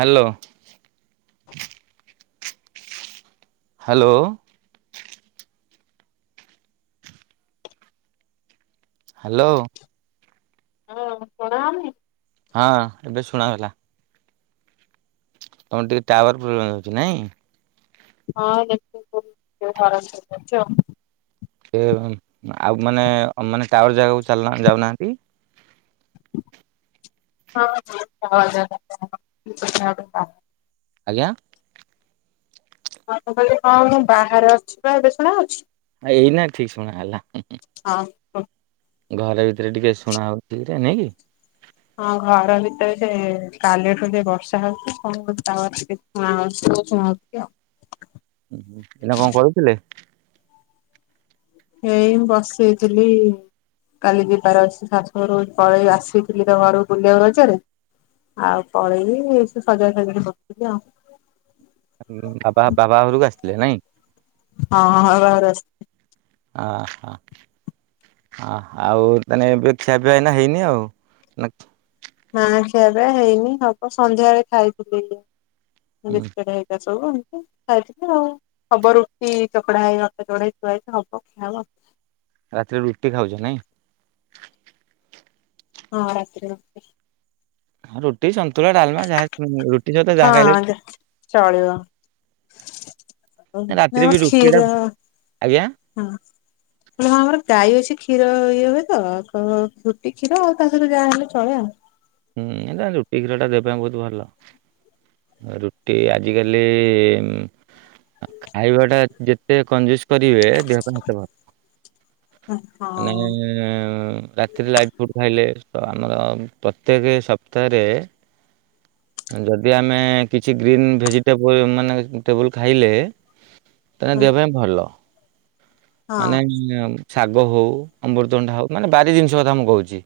ହା ଲୋ hello hello ହଁ କରଣମେ ହଁ ଏବେ ଶୁଣା ହେଲା ତମର ଟିକେ ଟାୱାର ପ୍ରୋବ୍ଲେ ଯଉଛି ନାଇଁ। ହଁ ଦେଖ ହର କରିଛ। ସେ ଆଉ ମାନେ ମାନେ ଟା ୱର ଜାଗାକୁ ଚାଲ ଯାଉନାହାନ୍ତି। ହ [unintelligible] ଆଜ୍ଞା। ହଁ କହିଲି ହଁ ମୁଁ ବାହାରେ ଅଛି, ବା ଏବେ ଶୁଣାଯାଉଚି? ଆ ଏଇ ନା ଠିକ ଶୁଣା ହେଲା। ହଁ। କୁହ। ଘରେ ଭିତରେ ଟିକେ ଶୁଣା ହଉଛି ନାଇ କି ହଁ ଘର ଭିତରେ ସେ କାଲିଠୁ ଯ ବର୍ଷା ହଉଚି [unintelligible] ଆଉ ଏନା କଣ କରୁଥିଲେ? ଏଇ ମୁ ବସେଇଥିଲି, କାଲି ଯିବାର ଅଛି ଶାଶୁଘରୁକୁପଳେଇ ଆସିଥିଲି ତ ଘରକୁ ବୁଲିବାକୁ ରଜରେ ଆଉ ପଳେଇବି ସଜ ସଜଡି କରିଥିଲି ଆଉ। ବାବା ବାବା ଘରକୁ ନାଇଁ। ହଁ ହଁ। [unintelligible] ଅହ ହ ଆଉ ତାନେ ଏବେ ଖିଆ ପିଆ ଏଇନା ହେଇନି ଆଉ। ନା ଖିଆ ପିଆ ହେଇନି ହବ ସନ୍ଧ୍ୟଳେ ଖାଇଥିଲି। ପଇ [unintelligible] ସବୁ ଆଉ ଖାଇଥିଲି ଆଉ ହବ ରୁଟି ଚକଡା ହେଇ ନଥିଲା ଚକଟା ହେଇ ଥୁଆ ହେଇଚି ହବ ଖିଆହେବ। ରାତିରେ ରୁଟି ଖାଉଛ ନାଇଁ? ହଁ ରାତି ରୁଟି। ଆଉ ରୁଟି ସ ତୋ ଡାଲମା ଯାହା ରୁଟି ସହିତ ଯାହା ଖାଇଲେ ହଁ ଯେ ଓ ରାତିରେ ଆମର ବି ରୁଟି ଟା କ୍ଷୀର ଆଜ୍ଞା ହଁ ହଁ ଆମର ଗାଈ ଅଛି। କ୍ଷୀର ଇଏ ହୁଏ ତ, ରୁଟି କ୍ଷୀର ଆଉ ତା ସହିତ ଯାହା ହେଲେ ଚଳେ ଆଉ। ହୁଁ ରୁଟି କ୍ଷୀର ଟା ଦେହ ପାଇଁ ବହୁତ ଭଲ, ରୁଟି ଆଜିକାଲି ଖାଇବା ଟା ଯେତେ କଞ୍ଜୁସ୍। କରିବେ ଦେହ ପାଇଁ ସେତେ ଭ ହଁ। ମାନେ ରାତିରେ ଲାଇଟ ଫୁଡ୍ ଖାଇଲେ [unintelligible] ପ୍ରତ୍ୟେକେ ସପ୍ତାହ ରେ ଯଦି ଆମେ କିଛି ଗ୍ରୀନ୍ ଭେଜିଟେବୁଲ୍ ମାନେ ଟେବୁଲ୍ ଖାଇଲେ [unintelligible] ହଁ ଦେହ ପାଇଁ ଭଲ। ହଁ ମାନେ [unintelligible] ଶାଗ ହଉ ଅମୃତଭଣ୍ଡା ହଉ ମାନେ ବାରି ଜିନିଷ କଥା ମୁଁ କହୁଛି।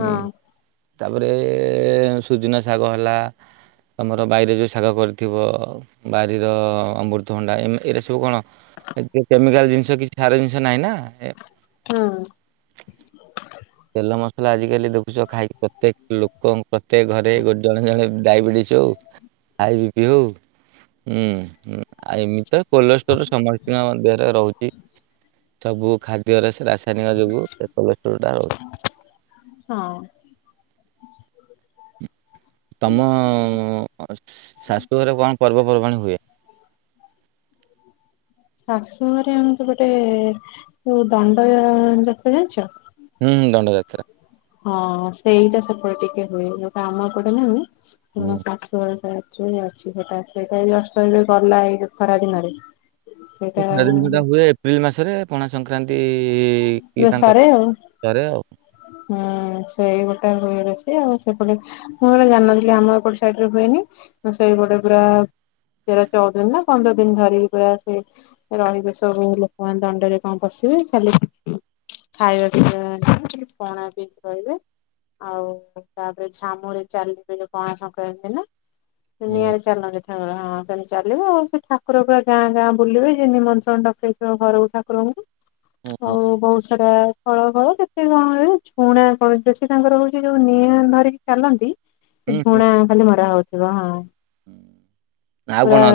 ହୁଁ। ତାପରେ ସୁଜୁନା ଶାଗ ହେଲା ତମର ବାଇରେ ଯୋଉ ଶାଗ କରିଥିବ ବାରିର ଅମୃତଭଣ୍ଡା ଏରା ସବୁ କଣ ଏ କେମିକାଲ୍ ଜିନିଷ କିଛି ସାର ଜିନିଷ୍ ନାହିଁ ନା। ହଁ ତେଲ ମସ ଆଜିକାଲି ଦଖୁସ ଖାଇକି ପ୍ରତ୍ୟେକ ଲୋକଙ୍କ ପ୍ରତ୍ୟେକ ଘରେ ଜଣେ ଜଣେ ଡାଇବେଟିସ୍ ହଉ ହାଇବିପି ହଉ ହୁଁ। ଆଉ ଏମିତି ତ କୋଲେଷ୍ଟୋର ସମସ୍ତଙ୍କ ଦେହରେ ରହୁଛି। ସବୁ ଖାଦ୍ୟରେ ରାସାୟନିକ ଯୋଗୁ [unintelligible] ହଁ। ତମ ଶାଶୁ ଘରେ କଣ ପର୍ବପର୍ବାଣି ହୁଏ। ଶାଶୁ ଘରେ [unintelligible] ଗୋଟେ ଯୋଉ ଦଣ୍ଡ ନାଚ ଜାଣିଛ। ହୁଁ ଦଣ୍ଡ ଯାତ୍ରା ହଁ ସେଇଟା ସେପଟେ ଟିକେ ହୁଏ ଯୋଉଟା ଆମ ପଟେ ନାହିଁ। ହଁ ମୋ ହୁଁ। ଶାଶୁ ଘରେ ସେମିତି ହୁଁ ଅଛି ସେଟା ଅଛି ସେଇଟା ଗଲା ଏ ଅଷ୍ଟମିରେ ଏବେ ଗଲା ଏଇ ଖରା ଦିନରେ ସେ ସେଇଟା ଖରାଦିନ ଯୋଉଟା ହୁଏ ଏପ୍ରିଲ୍ ମାସରେ ପଣା ସଂକ୍ରାନ୍ତି କି ତାଙ୍କ ବେସରେ ଆଉ ଘରେ ଆଉ ହୁଁ ସେଇ [unintelligible] ଆମ ଏପଟ ସାଇଡ଼ରେ ହୁଏନି ସେଇପଟେ ପୁରା ତେର ଚଉଦ ଦିନି ନା ପନ୍ଦର ଦିନ ଧରିିକି ପୁରା ସେ ରହିବେ ସବୁ ଲୋକମାନେ ଦଣ୍ଡରେ। ହଁ ପଶିବେ ଖାଲି ଖାଇବା ପିଇବା ପଣା ପିଇବେ ରହିବେ ଆଉ ତାପରେ ଝାମୁରେ ଚାଲିବେ ଯୋଉ ପଣା ସଂକ୍ରାନ୍ତି ଦିନ ନିଆଁ ହୁଁ ରେ ଚାଲନ୍ତି। ହଁ ହଁ ସେମତି ଚାଲିବ ଆଉ ସେ ଠାକୁର ପୁରା ଗାଁ ଗାଁ ବୁଲିବେ ଯିଏ ନିମନ୍ତ୍ରଣ ଡକେଇଥିବ ଘର କୁ [unintelligible] ହୁଁ ହୁଁ। ଆଉ ବହୁତ ସାର ଫଳ ଫଳ କେତେ କଣ ହୁଏ ଛୁଣା କଣ ବେଶୀ ତାଙ୍କର ହଉଛି ଯୋଉ ନିଆଁ ଧରିକି ଚାଲନ୍ତି। ହୁଁ ସେ ହୁଁ ଝୁଣା ଖାଲି ମରା ହଉଚି। [unintelligible] ଆଉ କଣ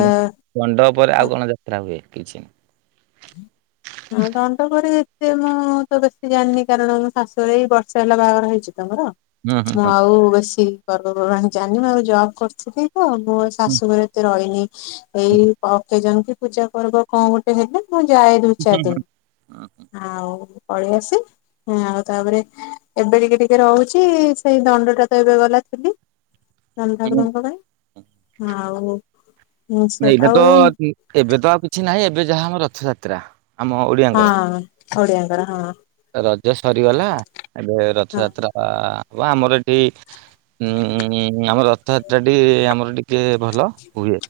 ଦଣ୍ଡ ପରେ ଆଉ କଣ ଯାତ୍ରା ହୁଏ। କିଛି [unintelligible] ହଁ ଦଣ୍ଡ ପରି ଏତେ ମୁଁ ତ ବେଶୀ ଜାଣିନି କାରଣ ମୋ ଶାଶୁଘରେ ଏଇ ବର୍ଷେ ହେଲା ବାହାଘର ହେଇଛି। ତମର ହୁଁ ହୁଁ ମୁଁ ହୁଁ। ଆଉ ବେଶୀ ପର୍ବପର୍ବାଣୀ ଜାନି ଭାଉଜ [unintelligible] ହଁ ମୁଁ ଶାଶୁଘରେ ଏତେ ରହିନି ଏଇ ଅକେଜନ ପୂଜା ପର୍ବ କଣ ଗୋଟେ ହେବେ ମୁଁ ଯାଏ। ହୁଁ ଛାଦ ହୁଁ ଆଉ ପଳେଇଆସୁ ଆଉ ତାପରେ ଏବେ ଟିକେ ଟିକେ ରହୁଛି ସେଇ ଦଣ୍ଡ ଟା ତ ଏବେ ଗଲା ଥିଲି। ରାମ ହୁଁ ହୁଁ। ଠାକୁରଙ୍କ ପାଇଁ ହଁ ଆଉ [inaudible] ସେ ଏଇଟା ଆଉ ତ ଏବେ ତ ଆଉ କିଛି ନାହିଁ ଏବେ ଯାହା ଆମର ରଥଯାତ୍ରା। ତ୍ରା ଆମ ଓଡିଆଙ୍କର ଖଡିଆଁଙ୍କର ହଁ ରଜ ସରିଗଲା ଏବେ ହଁ ରଥଯାତ୍ରା ଆ ହବ ଆମର ଏଠି ଉଁ ଆମ ରଥଯାତ୍ରାଟି ଆମର ଟିକେ ଭଲ ହୁଏ।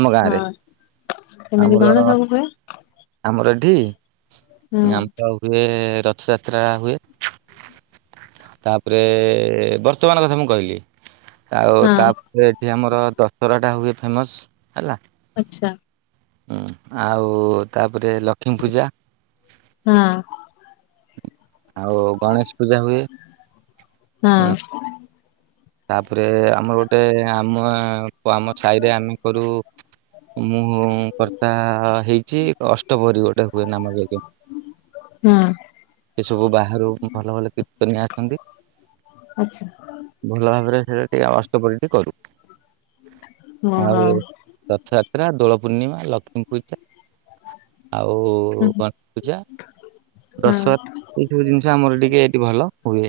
ଆମ ଗାଁରେ। କେମିତି କଣ ସବୁ ହୁଏ? ଆମର ଏଠି। ହୁଁ [unintelligible] ହୁଏ। ରଥଯାତ୍ରା ହୁଏ ତାପରେ ବର୍ତ୍ତମାନ କଥା ମୁଁ କହିଲି। ଆଉ ହଁ ତାପରେ ଏଠି ଆମର ଦଶହରା ଟା ହୁଏ। ଫେମସ୍ ହେଲା। ଆଚ୍ଛା ଉଁ ଆଉ ତାପରେ ଲକ୍ଷ୍ମୀ ପୂଜା। ହଁ। ଆଉ ଗଣେଶ ପୂଜା ହୁଏ। ହଁ ଉଁ ତାପରେ ଆମର ଗୋଟେ ଆମ ଓ ଆମ ସାହିରେ ଆମେ କରୁ ମୁଁ କର୍ତ୍ତା ହେଇଚି ଅଷ୍ଟପ୍ରହରୀ ଗୋଟେ ହୁଏ ନାମ ଯଜ୍ଞ। ହଁ। ଏ ସବୁ ବାହାରୁ ଭଲ ଭଲ କୀର୍ତ୍ତନୀଆ ଆସନ୍ତି। ଆଚ୍ଛା। ଭଲ ଭାବରେ ହେଟା ଟିକେ ଅଷ୍ଟପ୍ରହରୀ ଟି କରୁ। ହଁ ଆଉ ହଁ ରଥଯାତ୍ରା ଦୋଳ ପୂ ପୂର୍ଣ୍ଣିମା ଲକ୍ଷ୍ମୀ ପୂଜା ଆଉ ଗଣେଶ ପୂଜା ହଁ ଦଶହରା ଏଇ ସବୁ ଜିନିଷ ଆମର ଟିକେ ଭଲ ହୁଏ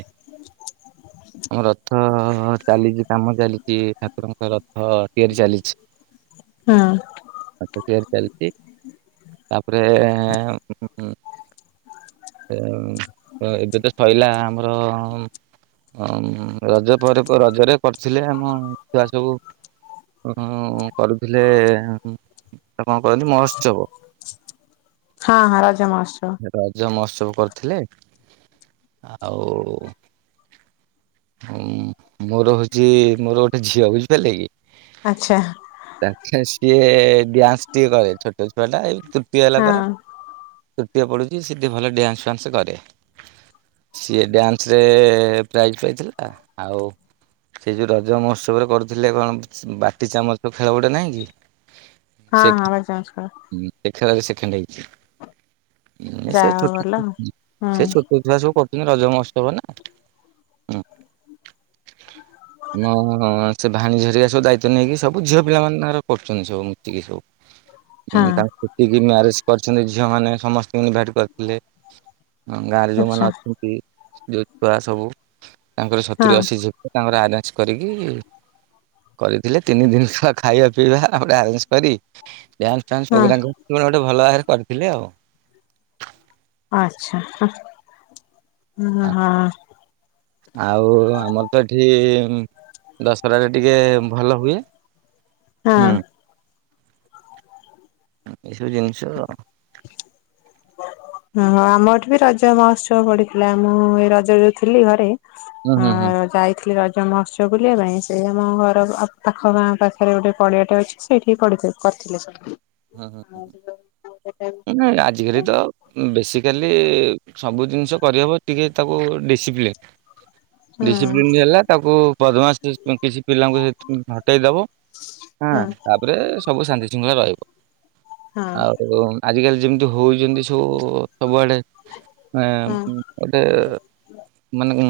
ଆମ ହଁ ହଁ ହଁ ଚାଲିଚି କାମ ଚାଲିଚି ଠାକୁରଙ୍କ ରଥ ତିଆରି ଚାଲିଛି। ହଁ। ରଥ ତିଆରି ଚାଲିଛି ତାପରେ। [unintelligible] ତ ଏବେ ତ ସଇଲା ଆମ। [unintelligible] ରଜ ପରେ ପରେ ରଜରେ କରିଥିଲେ ଆମ ଛୁଆ ସବୁ ଉଁ କରୁଥିଲେ କଣ କରନ୍ତି ମହୋତ୍ସବ ହଁ ହଁ ରଜ ମହୋତ୍ସବ ରଜ ମହୋତ୍ସବ। କରିଥିଲେ ଆଉ ହୁଁ ମୋର ହଉଛି ମୋର ଗୋଟେ ଝିଅ ବୁଝିପାରିଲେ କି? ଆଚ୍ଛା ରାକ୍ଷ୍ୟାସୀ। ସିଏ ଡ୍ୟାନ୍ସ ଟିକେ କରେ ଛୋଟ ଛୁଆ ଟା ଏହି ତୃତୀ ତୃତୀୟ ହେଲା ହଁ ତାର ତୃତୀୟ ପଡୁଛି ସେ ଟିକେ ଭଲ ଡ୍ୟାନ୍ସ ଫ୍ୟାନ୍ସ କରେ ସିଏ ଡ୍ୟାନ୍ସ ରେ ପ୍ରାଇଜ [unintelligible] ଆଉ ସେଇ ଯୋଉ ରଜ ମହୋତ୍ସବରେ କରୁଥିଲେ କଣ ବାଟି ଚାମଚ ଖେଳ ଗୋଟେ କଣ ନାହିଁ କି ହଁ ସେ ହଁ ବା ଚାମୁଚ ଖେଳ। ସେ ଖେଳରେ ସେକେଣ୍ଡ ହେଇ ଉ ସେ ଯାହା ହଉ ଛୋଟ ଭଲ ଛୁଆ ହୁଁ ସେ ଛୋଟ ଛୁଆ ସବୁ କରୁଛନ୍ତି। ରଜ ମହୋତ୍ସବ ନା ହଁ ହଁ। ସେ ଭାଣେଜୀ ହେରିକା ସବୁ ଦାୟିତ୍ୱ ନେଇକି ସବୁ ଝିଅ ପିଲାମାନେ ତାଙ୍କର କରୁଛନ୍ତି ସବୁ ମିଶିକି ସବୁ। ହଁ ତାଙ୍କ ଯେତିକି ମ୍ୟାରେଜ କରିଛନ୍ତି ଝିଅ ମାନେ ସମସ୍ତଙ୍କୁ ଇନ୍ଭାଇଟ କରିଥିଲେ। ହଁ ଗାଁରେ ଯୋଉମାନେ ଆଚ୍ଛା ଅଛନ୍ତି। ଯଉ ଛୁଆ ସବୁ ତାଙ୍କର ସତୁରି ହଁ ଅଶୀ ଝିଅ ପିଲା ତାଙ୍କର ଆ କରିକି କରିଥିଲେ ତିନି ଦିନ ତ ଖାଇବା ପିଇବା ଗୋଟେ ଆରେଞ୍ଜ କରି ଡାନ୍ସ ଫେନ୍ସ ହଁ ପ୍ରୋଗ୍ରାମ ପୁରା ଗୋଟେ ଭଲ ଭାବରେ କରିକି କରିଥିଲେ ଆଉ। ଆଛା। ଆଉ ଆମର ତ ଏଠି ଦଶହରାରେ ଟିକେ ଭଲ ହୁଏ। ହଁ। ହୁଁ ଏସବୁ ଜିନିଷ ହଁ ଆମ ଏଠି ବି ରଜ ମହୋତ୍ସବ ପଡିଥିଲା ମୁଁ ଏଇ ରଜ ଯୋଉଥିଲି ଘରେ ଆ ହୁଁ ହୁଁ ରଜ ଆଇଥିଲି ରଜ ଜ ମହୋତ୍ସବ ବୁଲିବା ପାଇଁ ସେ ଆମ ଘର ପାଖ ଗାଁ ପାଖରେ ଗୋଟେ ପଡିଆଟେ ଅଛି ସେଇଠି ପଡ଼ିଥିଲେ କରିଥିଲେ ସେଇଟା। ହଁ ହଁ ନାଇଁ ଆଜିକାଲି ତ ବେସିକାଲି ସବୁ ଜିନିଷ କରିହେବ ଟିକେ ତାକୁ ଡିସିପ୍ଲିନ ହୁଁ ଡିସିପ୍ଲିନ ହେଲା ତାକୁ ପଦ୍ମାସ ପିଶି ପିଲାଙ୍କୁ ସେ ହଟେଇ ଦବଁ ହଁ ତାପରେ ସବୁ ଶାନ୍ତି ଶୃଙ୍ଖଳା ରହିବ। ହଁ ଆଉ ଆଜିକାଲି ଯେମିତି ହଉଚନ୍ତି ସୁ ସବୁଆଡେ ଏ ହଁ ଗୋଟେ ମାନେ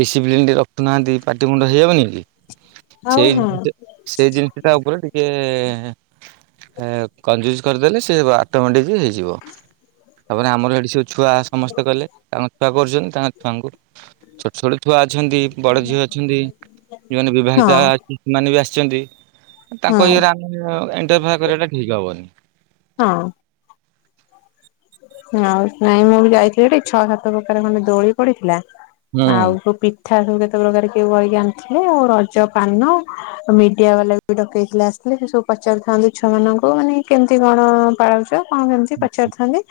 ଡି ପ୍ଲିନ ଟିକେ ରଖୁହାନ୍ତି ପାଟି ମୁୁଣ୍ଡ ହେଇଯାଉନି? ଆଉ ସେଇ ହଁ ଜିନ ସେଇ ଜିନିଷ ଟା ଉପରେ ଟିକେ ଏ କଞ୍ଜୁସ୍ କରିଦେଲେ ସେ ଆଟମେଟିକ ହେଇଯିବ ତାପରେ ଆମର ଏଠି ସବୁ ଛୁଆ ସମସ୍ତେ କଲେ ତାଙ୍କ ଛୁଆ କରୁଛନ୍ତି। ତାଙ୍କ ଛୁଆଙ୍କୁ ଛୋଟ ଛୋଟ ଛୁଆ ଅଛନ୍ତି ବଡ ଝିଅ ଅଛନ୍ତି ଯୋଉମାନେ ବିବାହିତା ହଁ ସେମାନେ ବି ଆସି ଅଛନ୍ତି। ତାଙ୍କ ଇଏ ହଁ ଆମେ ଇଣ୍ଟେଫ କରିବାଟା ଠିକ ହବନି। ହଁ ଆଉ ମାଇଁ ମାମୁଁ ଯାଇଥିଲିଟି ଛଅ ସାତ ପ୍ରକାର ଖଣ୍ଡେ ଦୋଳି ପଡିଥିଲା। ଆଉ ହୁଁ ସବୁ ପି [unintelligible] [inaudible] ସବୁ କେତେ ପ୍ରକାର କିଏ କରିକି ଆଣିଥିଲେ ଆଉ ରଜ ପାନ ମିଡିଆ ବାଲା ବି ଡକେଇଥିଲେ ଆସିଥିଲେ ସେ ସବୁ ପଚାରୁିଥାନ୍ତି ଛୁଆମାନଙ୍କୁ ମାନେ କେମିତି କଣ ପାଳ କେମିତି ପଚାରାରୁିଥାନ୍ତି।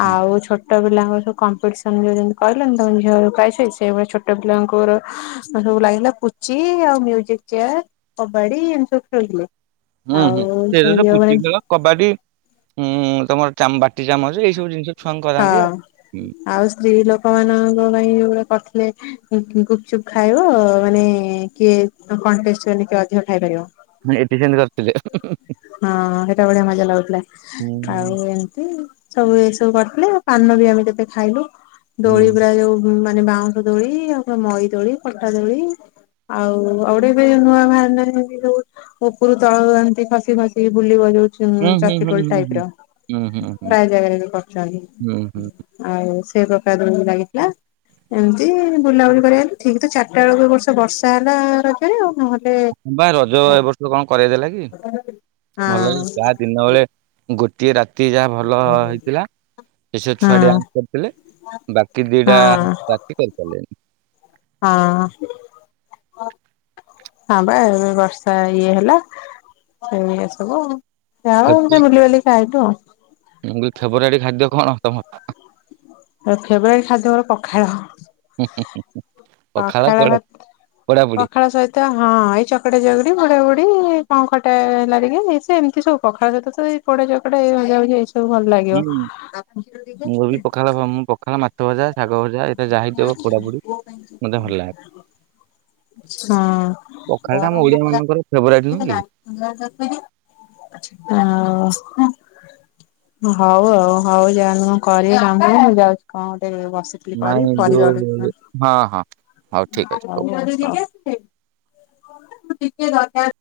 ଆଉ ଛୋଟ ଛୋଟ ପିଲାଙ୍କ ସବୁ କମ୍ପିଟିସନ [unintelligible] କହିଲି ତ ଝିଅ ପିଲା ଛୋଟ ପିଲାଙ୍କର ସବୁ ଲାଗିଲା ପୁଚି ଆଉ ମ୍ୟୁଜିକ ଚେୟାର କବାଡ଼ି ଏମିତି ସବୁ ଖେଳିଲେ। ହୁଁ ହୁଁ ସେଇତ ସେ ପୁଚି ଖେଳ କବାଡି ଉଁ ଉଁ। ତମର ଚା ବାଟି ଚାମଚ ଏଇ ସବୁ ଜିନିଷ। ଛୁଆଙ୍କୁ କରାନ୍ତି ଆଉ। ହଁ ଆଉ ସ୍ତ୍ରୀ ଲୋକ ଲୋକମାନଙ୍କ ପାଇଁ କରିଥିଲେ ଗୁପ ଚୁପ୍ ଖାଇବ ମାନେ କିଏ କଣ୍ଟେଷ୍ଟ କିଏ ଅଧିକ ଖାଇପାରିବ। ଆଠିସେମିତି କରିଥିଲେ। ହଁ ହଁ ସେଟା ବଢଆ ମଜା ଲାଗୁଥିଲା। ହୁଁ ଆଉ ଏମତି ସବୁ ଏଇ ସବୁ କରିଥିଲେ ଆଉ ପାନ ବି ଆମେ କେତେ ଖାଇଲୁ। ହୁଁ ଦୋଳି ପୁରା ଯୋଉ ମା ବାଉଁଶ ଦୋଳି ଆଉ ମଇ ଦୋଳି ପଟା ଦୋଳି ଆଉ ଆଉଟେ ଏବେ ନୂଆ ନୂଆ ଯୋ [unintelligible] ଉପରୁ ତଳ ଖସନ୍ତି। ମାସିକି ବୁଲିବା ଯାଉ ହୁଁ ହୁଁ ହୁଁ ଚକ୍ରୀଦୋଳି ହୁଁ ଟାଇପ ହୁଁ। ର ହୁଁ ହୁଁ ହୁଁ ଡଙ୍ଗା ଦୋଳି ବି କରିଚନ୍ତି। ହୁଁ ହୁଁ ଆଉ ସେଇ ପଟାଦୋଳି ଲାଗିଥିଲା ଏମିତି ବୁଲାବୁଲି କରିବା ଠିକ ତ ଚାରିଟା ବେଳକୁ ବର୍ଷ ବର୍ଷା ହେଲା ରଜରେ ଆଉ। ହଁ ବା ରଜ ଏ ବର୍ଷ କଣ କରେଇ ଦେଲା କି? ଭଲ ହଁ ଯାହା ଦିନ ବେଳେ ଗୋଟିଏ ରାତି ରାତି ଯାହା ଭଲ ହେଇଥିଲା ସେ ହଁ ଛୁଆଡ୍ୟାନ୍ସ କରିଥିଲେ ବାକି ଦିଟା ହଁ ରାତି କରିପାରିଲେନି। ହଁ ହଁ ବା ଏ ବର୍ଷା ଇଏ ହେଲା ସେଇ ସବୁ ଆଉ । ଯାହା ଫେବୃଆରୀ ହେଉ ବୁଲିବାଲିକି ଆଇଲୁ। [unintelligible] ମୁଁ କହିଲି ଫେବରାଇଟ ଖାଦ୍ୟ କଣ ତମର? ଫେବରାଇଟ୍ ଖାଦ୍ୟ ମୋର ପଖାଳ। ହୁଁ, ପଖାଳ ଭାତ ପୋଡାପୋଡି ପଖାଳ ସହିତ ହଁ ଏଇ ଚକଟା ଚକଟି। ପୋଡାପୋଡି କଣ ଖଟା ହେଲା ଟିକେ ସେ ଏମିତି ସବୁ ପଖାଳ ସହିତ ତ ଏଇ ପୋଡା ଚକଡା ଭଜା ଭଜି ଏଇ ସବୁ ସବୁ ଭଲ ଲାଗିବ। ହ ମୁଁ ପଖାଳ ମାଛ ଭଜା। ଶାଗ ଭଜା ଏଇଟା ଯାହା ହେଇଥିବ ପୋଡାପୋଡି ମତେ ଭଲ ଲାଗେ ହଁ ପଖାଳଟା ଆମ ଓଡିଆ ମାନଙ୍କର ଫେବରାଇଟ ନୁହେଁ କି? ଆଉ। ହଉ ଆଉ ହଉ ଯାନ୍ତୁ କଣ କରିବେ [unintelligible] ମୁଁ ଯାଉଛି କଣ ଗୋଟେ ବ। ନାଇଁ ଯୋଉ ହଁ ହଁ ହଉ ଠିକ ଅଛି ହଉ। ଟିକେ ଦରକାର।